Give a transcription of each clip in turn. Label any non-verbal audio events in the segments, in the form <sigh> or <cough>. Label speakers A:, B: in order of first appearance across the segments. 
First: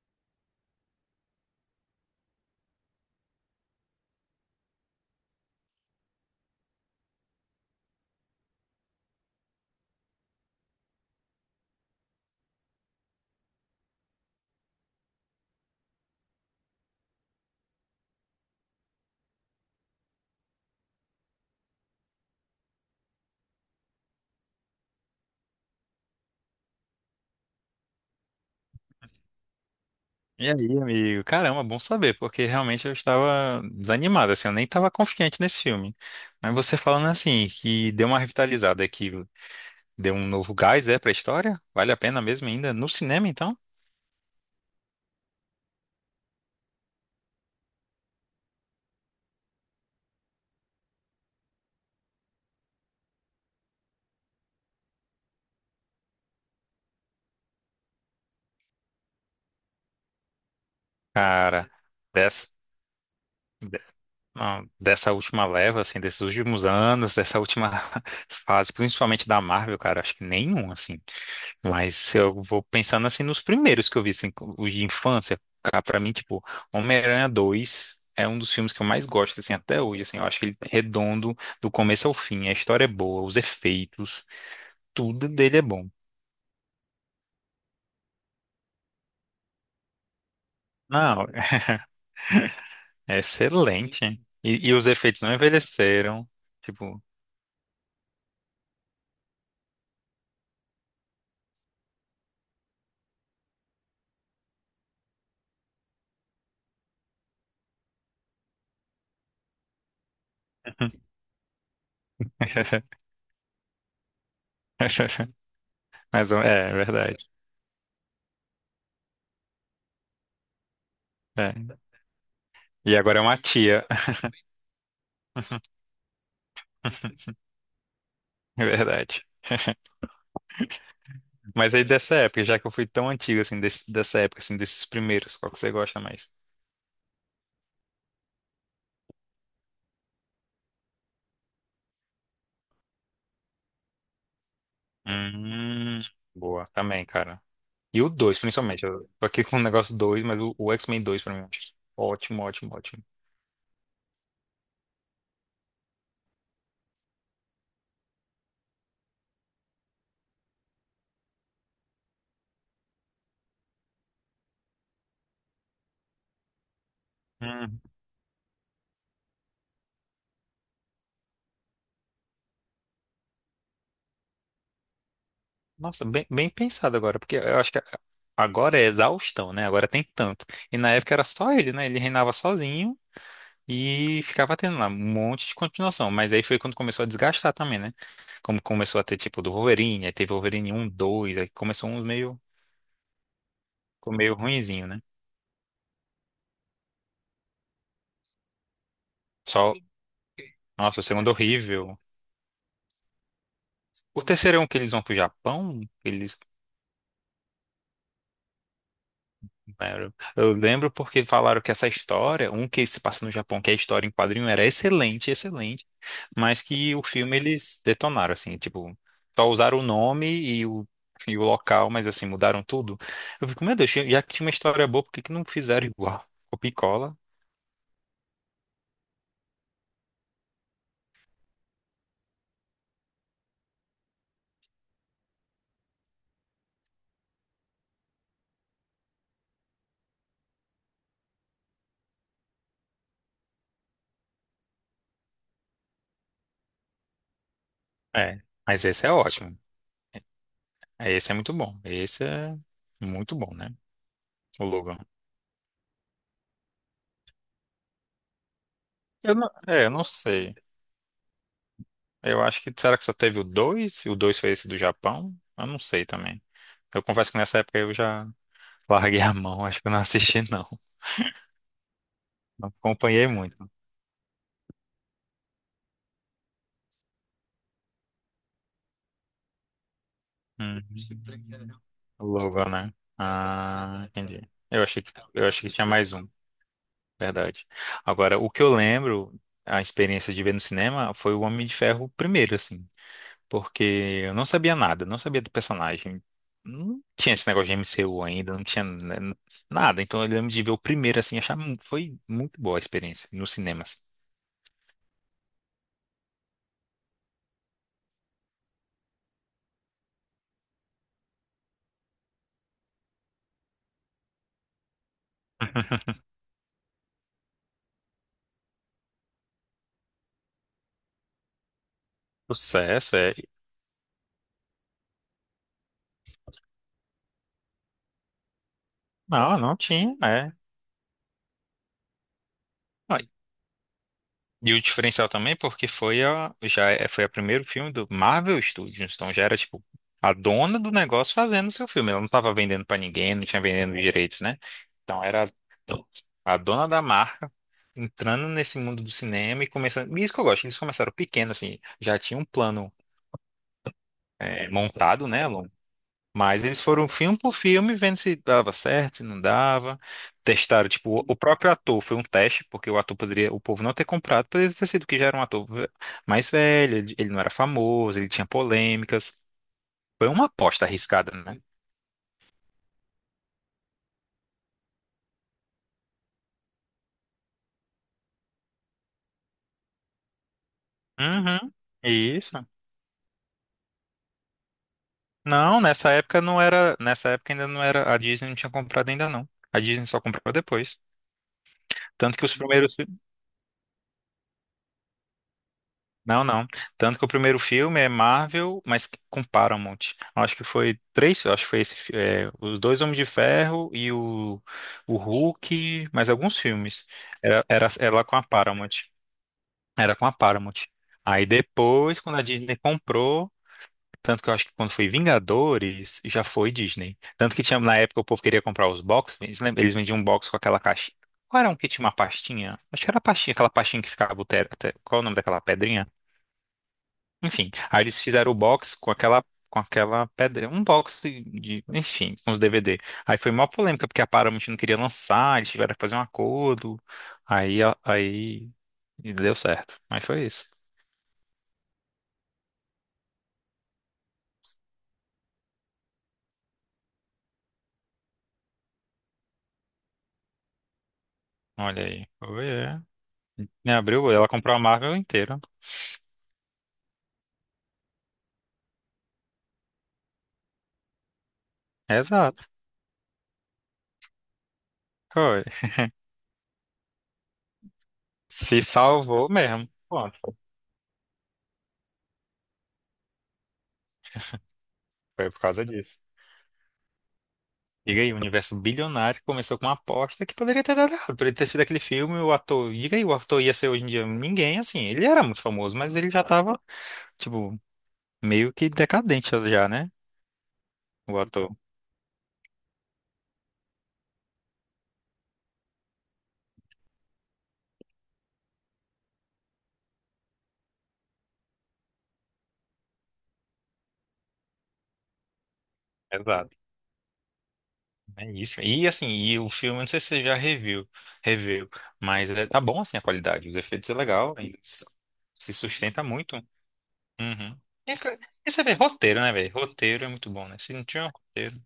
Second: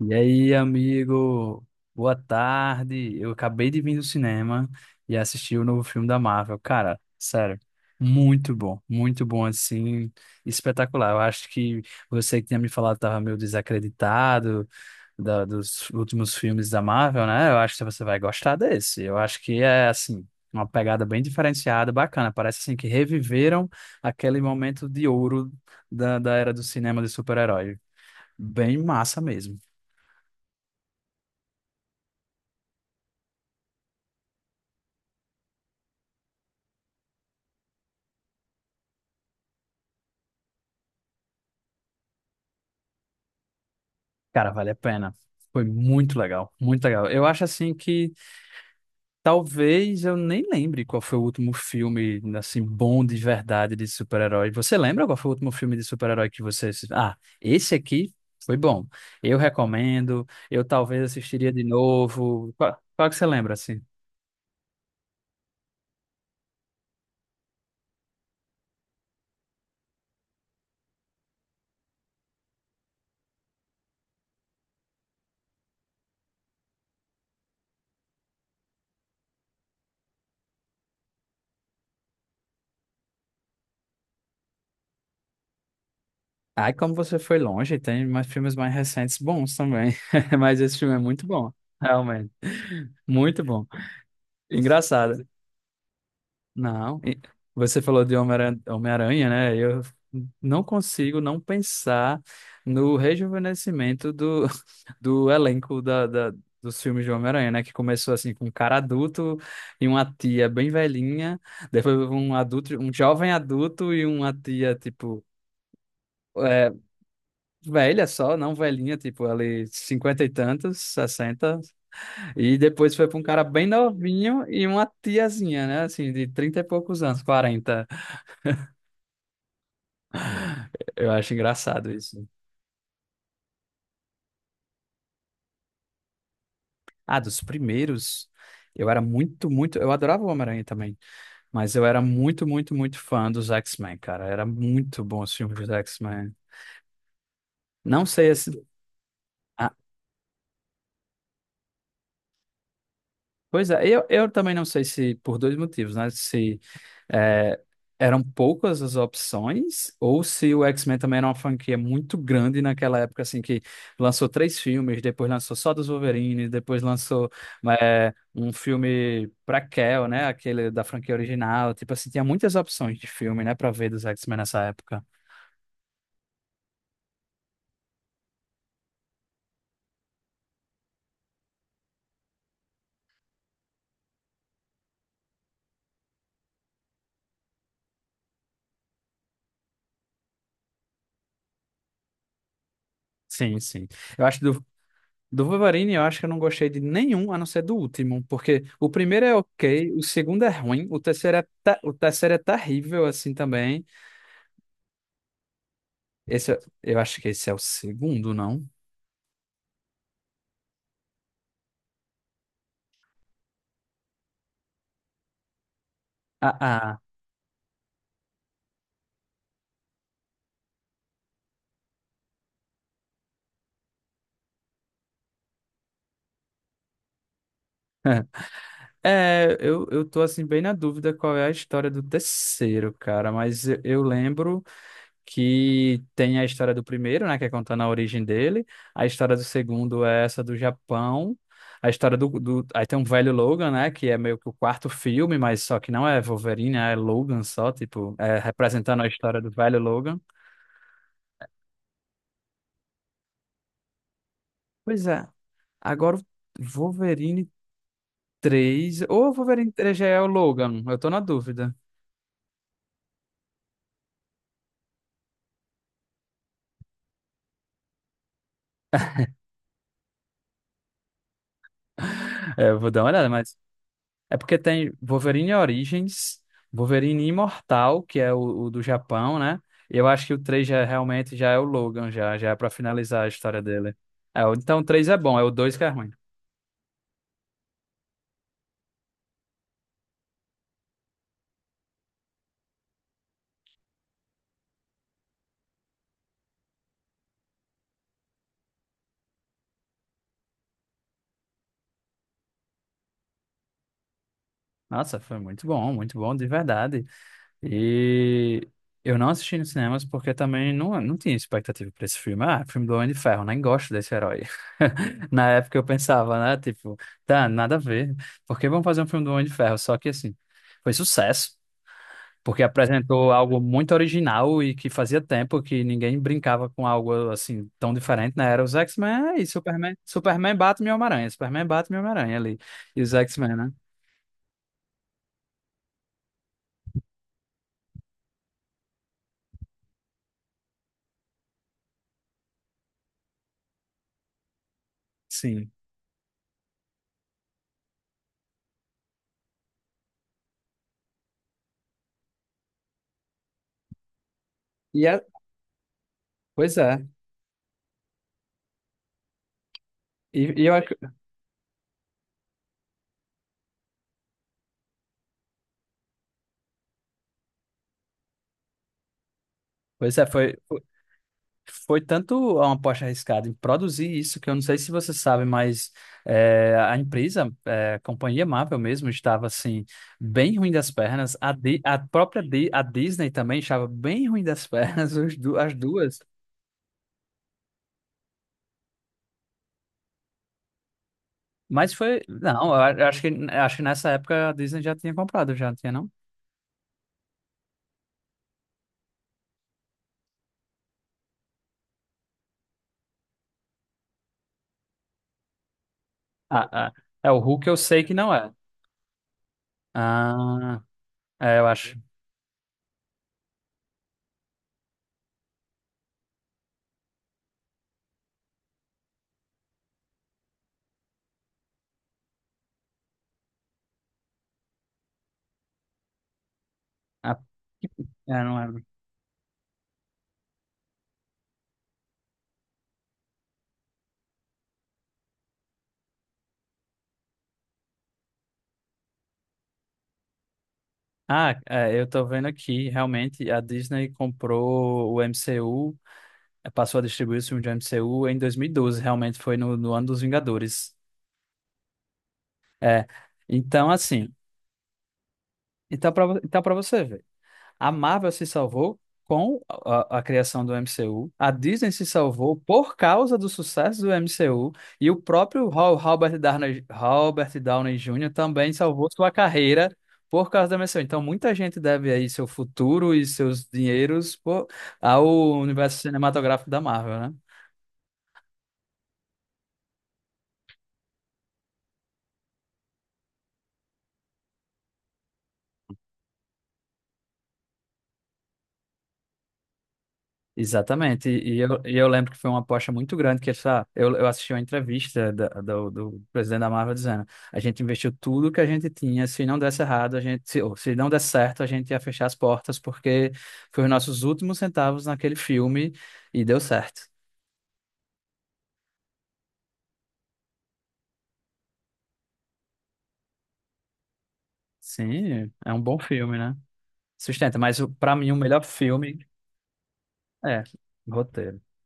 A: E aí, amigo? Boa tarde. Eu acabei de vir do cinema e assisti o novo filme da Marvel. Cara, sério, muito bom assim, espetacular. Eu acho que você que tinha me falado estava meio desacreditado dos últimos filmes da Marvel, né? Eu acho que você vai gostar desse. Eu acho que é assim, uma pegada bem diferenciada, bacana. Parece assim que reviveram aquele momento de ouro da era do cinema de super-herói. Bem massa mesmo.
B: E aí, amigo? Caramba, bom saber, porque realmente eu estava desanimado, assim, eu nem estava confiante nesse filme. Mas você falando assim, que deu uma revitalizada, que deu um novo gás, é, pra história? Vale a pena mesmo ainda? No cinema, então?
A: Cara, vale a pena. Foi muito legal, muito legal. Eu acho assim que talvez eu nem lembre qual foi o último filme assim bom de verdade de super-herói. Você lembra qual foi o último filme de super-herói que você Ah, esse aqui foi bom. Eu recomendo. Eu talvez assistiria de
B: Cara, dessa,
A: novo. Qual, qual que você lembra assim?
B: de- não, dessa última leva, assim, desses últimos anos, dessa última <laughs> fase, principalmente da Marvel, cara, acho que nenhum, assim. Mas eu vou pensando assim nos primeiros que eu vi, assim, os de infância, cara, pra mim, tipo, Homem-Aranha 2 é um dos filmes que eu mais gosto, assim, até hoje, assim, eu acho que ele é redondo do começo ao fim, a história é boa, os efeitos, tudo dele é bom.
A: Ai, como você foi longe, tem mais filmes mais recentes bons também. <laughs> Mas esse filme é muito
B: Não,
A: bom, realmente.
B: é
A: Muito bom.
B: excelente, hein? E os efeitos
A: Engraçado.
B: não envelheceram,
A: Não.
B: tipo...
A: E você falou de Homem-Aranha, Homem-Aranha, né? Eu não consigo não pensar no rejuvenescimento <laughs> do elenco dos filmes de Homem-Aranha, né? Que começou assim com um cara adulto e uma tia bem velhinha, depois um adulto, um
B: <laughs>
A: jovem adulto e uma tia, tipo,
B: Mas é,
A: é,
B: é verdade.
A: velha só, não velhinha, tipo, ali cinquenta e tantos,
B: É.
A: sessenta, e depois
B: E
A: foi para
B: agora é
A: um
B: uma
A: cara bem
B: tia,
A: novinho e uma tiazinha,
B: <laughs>
A: né? Assim, de trinta e poucos anos, 40.
B: é verdade.
A: Eu acho
B: Mas aí
A: engraçado
B: dessa
A: isso.
B: época, já que eu fui tão antigo assim, dessa época, assim, desses primeiros, qual que você gosta mais?
A: Ah, dos primeiros, eu era muito, muito. Eu adorava o Homem-Aranha também, mas eu era muito, muito, muito fã dos X-Men, cara. Era muito bom os filmes dos
B: Hum,
A: X-Men.
B: boa, também, cara. E
A: Não
B: o
A: sei
B: 2
A: esse.
B: principalmente. Eu tô aqui com o negócio 2 mas o X-Men 2 pra mim. Ótimo, ótimo, ótimo.
A: Pois é, eu também não sei se por dois motivos, né? Se é, eram poucas as opções, ou se o X-Men também era uma franquia muito grande naquela época, assim, que lançou três filmes, depois lançou só dos Wolverine, depois lançou
B: Hum,
A: é, um filme pra Kell, né? Aquele da franquia original. Tipo assim, tinha muitas opções de filme, né, pra ver dos X-Men nessa época.
B: nossa, bem, bem pensado agora, porque eu acho que agora é exaustão, né? Agora tem tanto. E na época era só ele, né? Ele reinava sozinho e ficava tendo lá um monte de continuação. Mas aí foi quando começou a desgastar também, né? Como começou a ter tipo do Wolverine, aí teve Wolverine um 2 aí começou uns meio.
A: Sim, sim.
B: Ficou
A: Eu
B: meio
A: acho que do
B: ruinzinho, né?
A: Do Wolverine, eu acho que eu não gostei de nenhum, a não ser do último, porque o primeiro é
B: Só,
A: ok, o segundo é ruim, o
B: nossa, o segundo
A: terceiro é, o
B: horrível.
A: terceiro é terrível, assim, também.
B: O terceiro é um que eles vão pro Japão? Eles,
A: Esse, eu acho que esse é o segundo, não?
B: eu lembro porque falaram que essa história, um que se passa no Japão, que é a história em quadrinho, era excelente, excelente,
A: Ah,
B: mas que
A: ah.
B: o filme eles detonaram, assim, tipo, só usaram o nome e o local, mas assim, mudaram tudo. Eu fico, meu Deus, já que tinha uma história boa, por que que não fizeram igual? Copia e cola.
A: É, eu tô, assim, bem na dúvida qual é a história do terceiro, cara, mas eu lembro que tem a história do primeiro, né, que é contando a origem dele, a história do segundo é essa do Japão, a história do. Aí tem um velho Logan, né, que é meio que o quarto filme, mas só que não é Wolverine, é Logan só, tipo, é
B: É, mas
A: representando
B: esse
A: a
B: é
A: história do
B: ótimo.
A: velho Logan.
B: Esse é muito bom. Esse é muito bom, né? O Logan.
A: Pois é, agora o Wolverine três ou o
B: Eu não,
A: Wolverine
B: é, eu
A: três
B: não
A: já é o
B: sei.
A: Logan, eu tô na dúvida.
B: Eu acho que será que só teve o 2 e o 2 foi esse do Japão? Eu não sei também. Eu confesso que nessa época eu já larguei a mão, acho que eu não assisti <laughs> não. Não
A: É, eu vou dar uma olhada,
B: acompanhei
A: mas
B: muito.
A: é porque tem Wolverine Origins, Wolverine Imortal, que é o do Japão, né? E eu acho que o três já,
B: Hum.
A: é, realmente já é o Logan,
B: O
A: já, já é
B: Logo,
A: pra
B: né?
A: finalizar a história dele.
B: Ah, entendi.
A: É, então
B: Eu
A: o
B: achei
A: 3
B: que
A: é bom, é
B: eu
A: o
B: achei que
A: 2 que
B: tinha
A: é ruim.
B: mais um, verdade. Agora, o que eu lembro, a experiência de ver no cinema foi o Homem de Ferro primeiro, assim, porque eu não sabia nada, não sabia do personagem. Não tinha esse negócio de MCU ainda, não tinha né, nada. Então eu lembro de ver o primeiro assim, foi muito boa a experiência nos cinemas.
A: Nossa, foi muito bom, de verdade. E eu não assisti nos cinemas porque também não tinha expectativa pra esse filme. Ah, filme do Homem de Ferro, nem gosto desse herói. <laughs> Na época eu
B: <laughs>
A: pensava, né? Tipo, tá, nada a ver. Por que vão fazer um filme do Homem de Ferro? Só que assim, foi sucesso. Porque
B: Sucesso,
A: apresentou
B: é.
A: algo muito original e que fazia tempo que ninguém brincava com algo assim tão diferente, né? Era os X-Men e
B: Não, não
A: Superman.
B: tinha, é.
A: Superman bate meu Homem-Aranha. Superman bate meu Homem-Aranha ali. E os
B: Ah,
A: X-Men, né?
B: e o diferencial também porque foi foi o primeiro filme do Marvel Studios, então já era tipo a dona do negócio fazendo o seu filme. Ela não tava vendendo pra ninguém, não tinha vendendo direitos, né? Então era
A: Sim.
B: a dona da marca entrando nesse mundo do cinema e começando. E isso que eu gosto, eles começaram pequeno, assim, já tinha um plano, é,
A: E é,
B: montado, né, Alon? Mas
A: pois
B: eles
A: é.
B: foram filme por filme, vendo se dava certo, se não dava.
A: E, e eu,
B: Testaram,
A: ac-
B: tipo, o próprio ator foi um teste, porque o ator poderia, o povo não ter comprado, poderia ter sido que já era um ator mais velho, ele não era famoso, ele tinha polêmicas.
A: Pois é,
B: Foi uma aposta arriscada, né?
A: foi tanto uma aposta arriscada em produzir isso que eu não sei se você sabe, mas é, a empresa, é, a companhia Marvel mesmo, estava assim, bem ruim das pernas.
B: Uhum.
A: A própria
B: Isso.
A: A Disney também estava bem ruim das <laughs> pernas, as
B: Não, nessa
A: duas.
B: época não era, nessa época ainda não era, a Disney não tinha comprado ainda não. A Disney só comprou depois.
A: Mas foi.
B: Tanto que os
A: Não, eu
B: primeiros. Fi-
A: acho que nessa época a Disney já tinha comprado, já tinha, não?
B: Não, não. Tanto que o primeiro filme é Marvel, mas com Paramount. Acho que foi três. Acho que foi é, os dois Homens de Ferro e o Hulk, mas alguns
A: Ah, ah,
B: filmes.
A: é, o Hulk eu sei que
B: Era
A: não
B: com a
A: é.
B: Paramount. Era com a
A: Ah,
B: Paramount. Aí
A: é, eu acho.
B: depois, quando a Disney comprou. Tanto que eu acho que quando foi Vingadores, já foi Disney. Tanto que tinha, na época o povo queria comprar os boxes. Eles, eles vendiam um box com aquela caixa. Qual era um que tinha uma pastinha? Acho que era a pastinha, aquela pastinha que ficava o qual é o nome daquela pedrinha?
A: Ah,
B: Enfim, aí eles
A: é,
B: fizeram o
A: não é.
B: box com aquela pedra, um box enfim, com os DVD. Aí foi uma polêmica porque a Paramount não queria lançar, eles tiveram que fazer um acordo. Aí a- aí e deu certo. Mas foi isso.
A: Ah, é, eu tô vendo aqui, realmente, a Disney comprou o MCU, passou a distribuir os filmes de MCU em 2012. Realmente foi no ano dos Vingadores.
B: Olha aí. Foi, é.
A: É, então
B: Me abriu,
A: assim,
B: ela comprou a Marvel inteira.
A: então pra, então para você ver. A Marvel se salvou com criação do MCU. A Disney se salvou
B: Exato.
A: por causa do sucesso do MCU. E o
B: Foi.
A: próprio Robert Downey, Robert Downey Jr. também
B: Se
A: salvou sua
B: salvou mesmo.
A: carreira por
B: Pronto.
A: causa da MCU. Então, muita gente deve aí seu futuro e seus dinheiros ao
B: Foi por causa
A: universo
B: disso.
A: cinematográfico da Marvel, né?
B: Diga aí, um universo bilionário começou com uma aposta que poderia ter dado errado. Poderia ter sido aquele filme, o ator. Diga aí, o ator ia ser hoje em dia ninguém, assim. Ele era muito famoso, mas ele já tava, tipo, meio que decadente já, né?
A: Exatamente.
B: O
A: E, e
B: ator.
A: eu, e eu lembro que foi uma aposta muito grande que essa, eu assisti uma entrevista do presidente da Marvel dizendo, a gente investiu tudo que a gente tinha, se não desse errado, a gente, se, ou se não desse certo, a gente ia fechar as portas porque foi os nossos últimos centavos naquele filme e deu
B: Exato.
A: certo.
B: É isso. E assim, e o filme, não sei se você já reviu, mas é, tá bom assim a qualidade. Os efeitos é legal, ainda se
A: Sim, é
B: se
A: um bom
B: sustenta
A: filme, né?
B: muito.
A: Sustenta, mas
B: Uhum.
A: para
B: E, co-
A: mim o melhor
B: e você vê,
A: filme
B: roteiro, né, velho? Roteiro é muito
A: é
B: bom, né? Se não tiver um
A: roteiro.
B: roteiro,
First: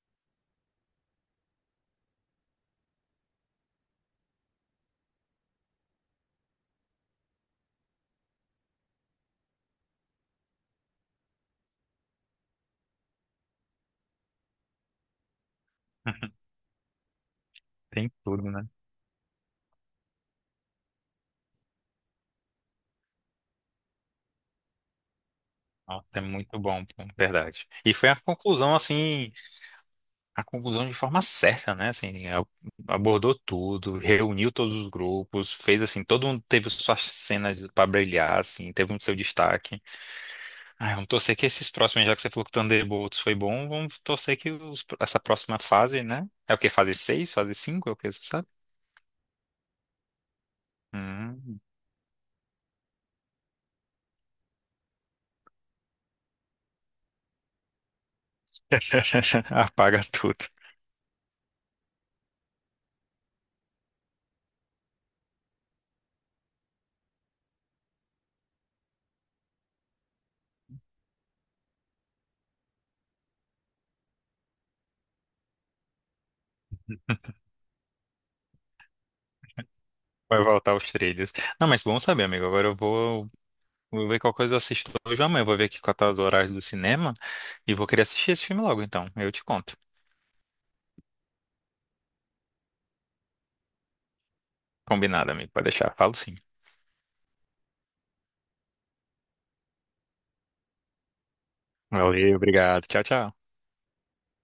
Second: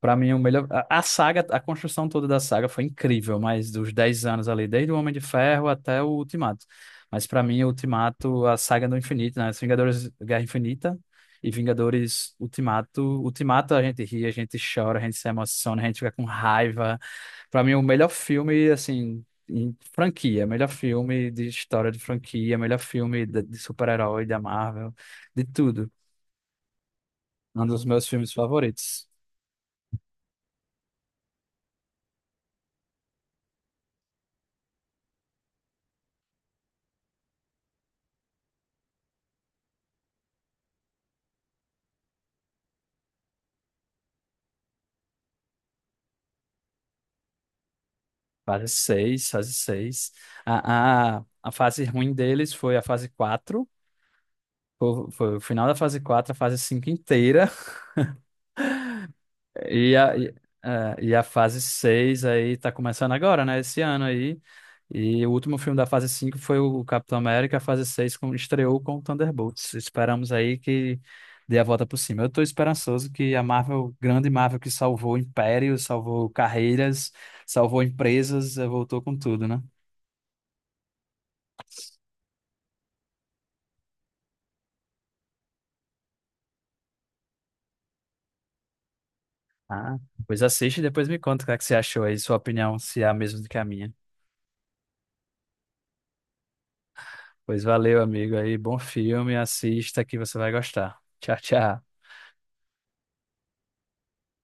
A: Pra mim, é o melhor. A saga, a construção toda da saga foi incrível, mas dos 10 anos ali, desde o Homem de Ferro até o Ultimato. Mas pra mim, o Ultimato, a saga do infinito, né? Os Vingadores Guerra Infinita e Vingadores Ultimato. Ultimato a gente ri, a gente chora, a gente se emociona, a gente fica com
B: <laughs>
A: raiva. Pra mim, o melhor
B: tem tudo, né?
A: filme, assim, em franquia, melhor filme de história de franquia, melhor filme de super-herói da Marvel, de tudo.
B: Nossa, é muito bom, pô,
A: Um
B: verdade.
A: dos
B: E
A: meus
B: foi a
A: filmes
B: conclusão,
A: favoritos.
B: assim, a conclusão de forma certa, né? Assim, abordou tudo, reuniu todos os grupos, fez assim, todo mundo teve suas cenas para brilhar, assim, teve um seu destaque. Ah, vamos torcer que esses próximos, já que você falou que o Thunderbolts foi bom, vamos torcer que essa próxima fase, né? É o que? Fase 6, fase 5, é o que você sabe?
A: Fase 6, a
B: Hum.
A: fase ruim deles foi a fase 4, foi o final da fase 4, a fase 5 inteira.
B: <laughs>
A: E
B: Apaga
A: a, e,
B: tudo.
A: e a fase 6 aí tá começando agora, né? Esse ano aí. E o último filme da fase 5 foi o Capitão América, a fase 6 com, estreou com o Thunderbolts. Esperamos aí que dê a volta por cima. Eu tô esperançoso que a Marvel, grande Marvel que salvou impérios, salvou carreiras, salvou empresas, voltou com tudo, né?
B: Vai voltar aos trilhos. Não, mas bom saber, amigo. Agora eu vou ver qual coisa eu assisto hoje ou amanhã. Vou ver aqui quais tá os horários do cinema e vou querer assistir esse filme logo, então. Eu te conto.
A: Ah, pois assiste e depois me conta o que é que você achou aí, sua opinião, se é a mesma do que a minha.
B: Combinado, amigo. Pode deixar. Falo sim.
A: Pois valeu, amigo aí, bom filme, assista que você vai gostar. Tchau, tchau.
B: Valeu, obrigado. Tchau, tchau.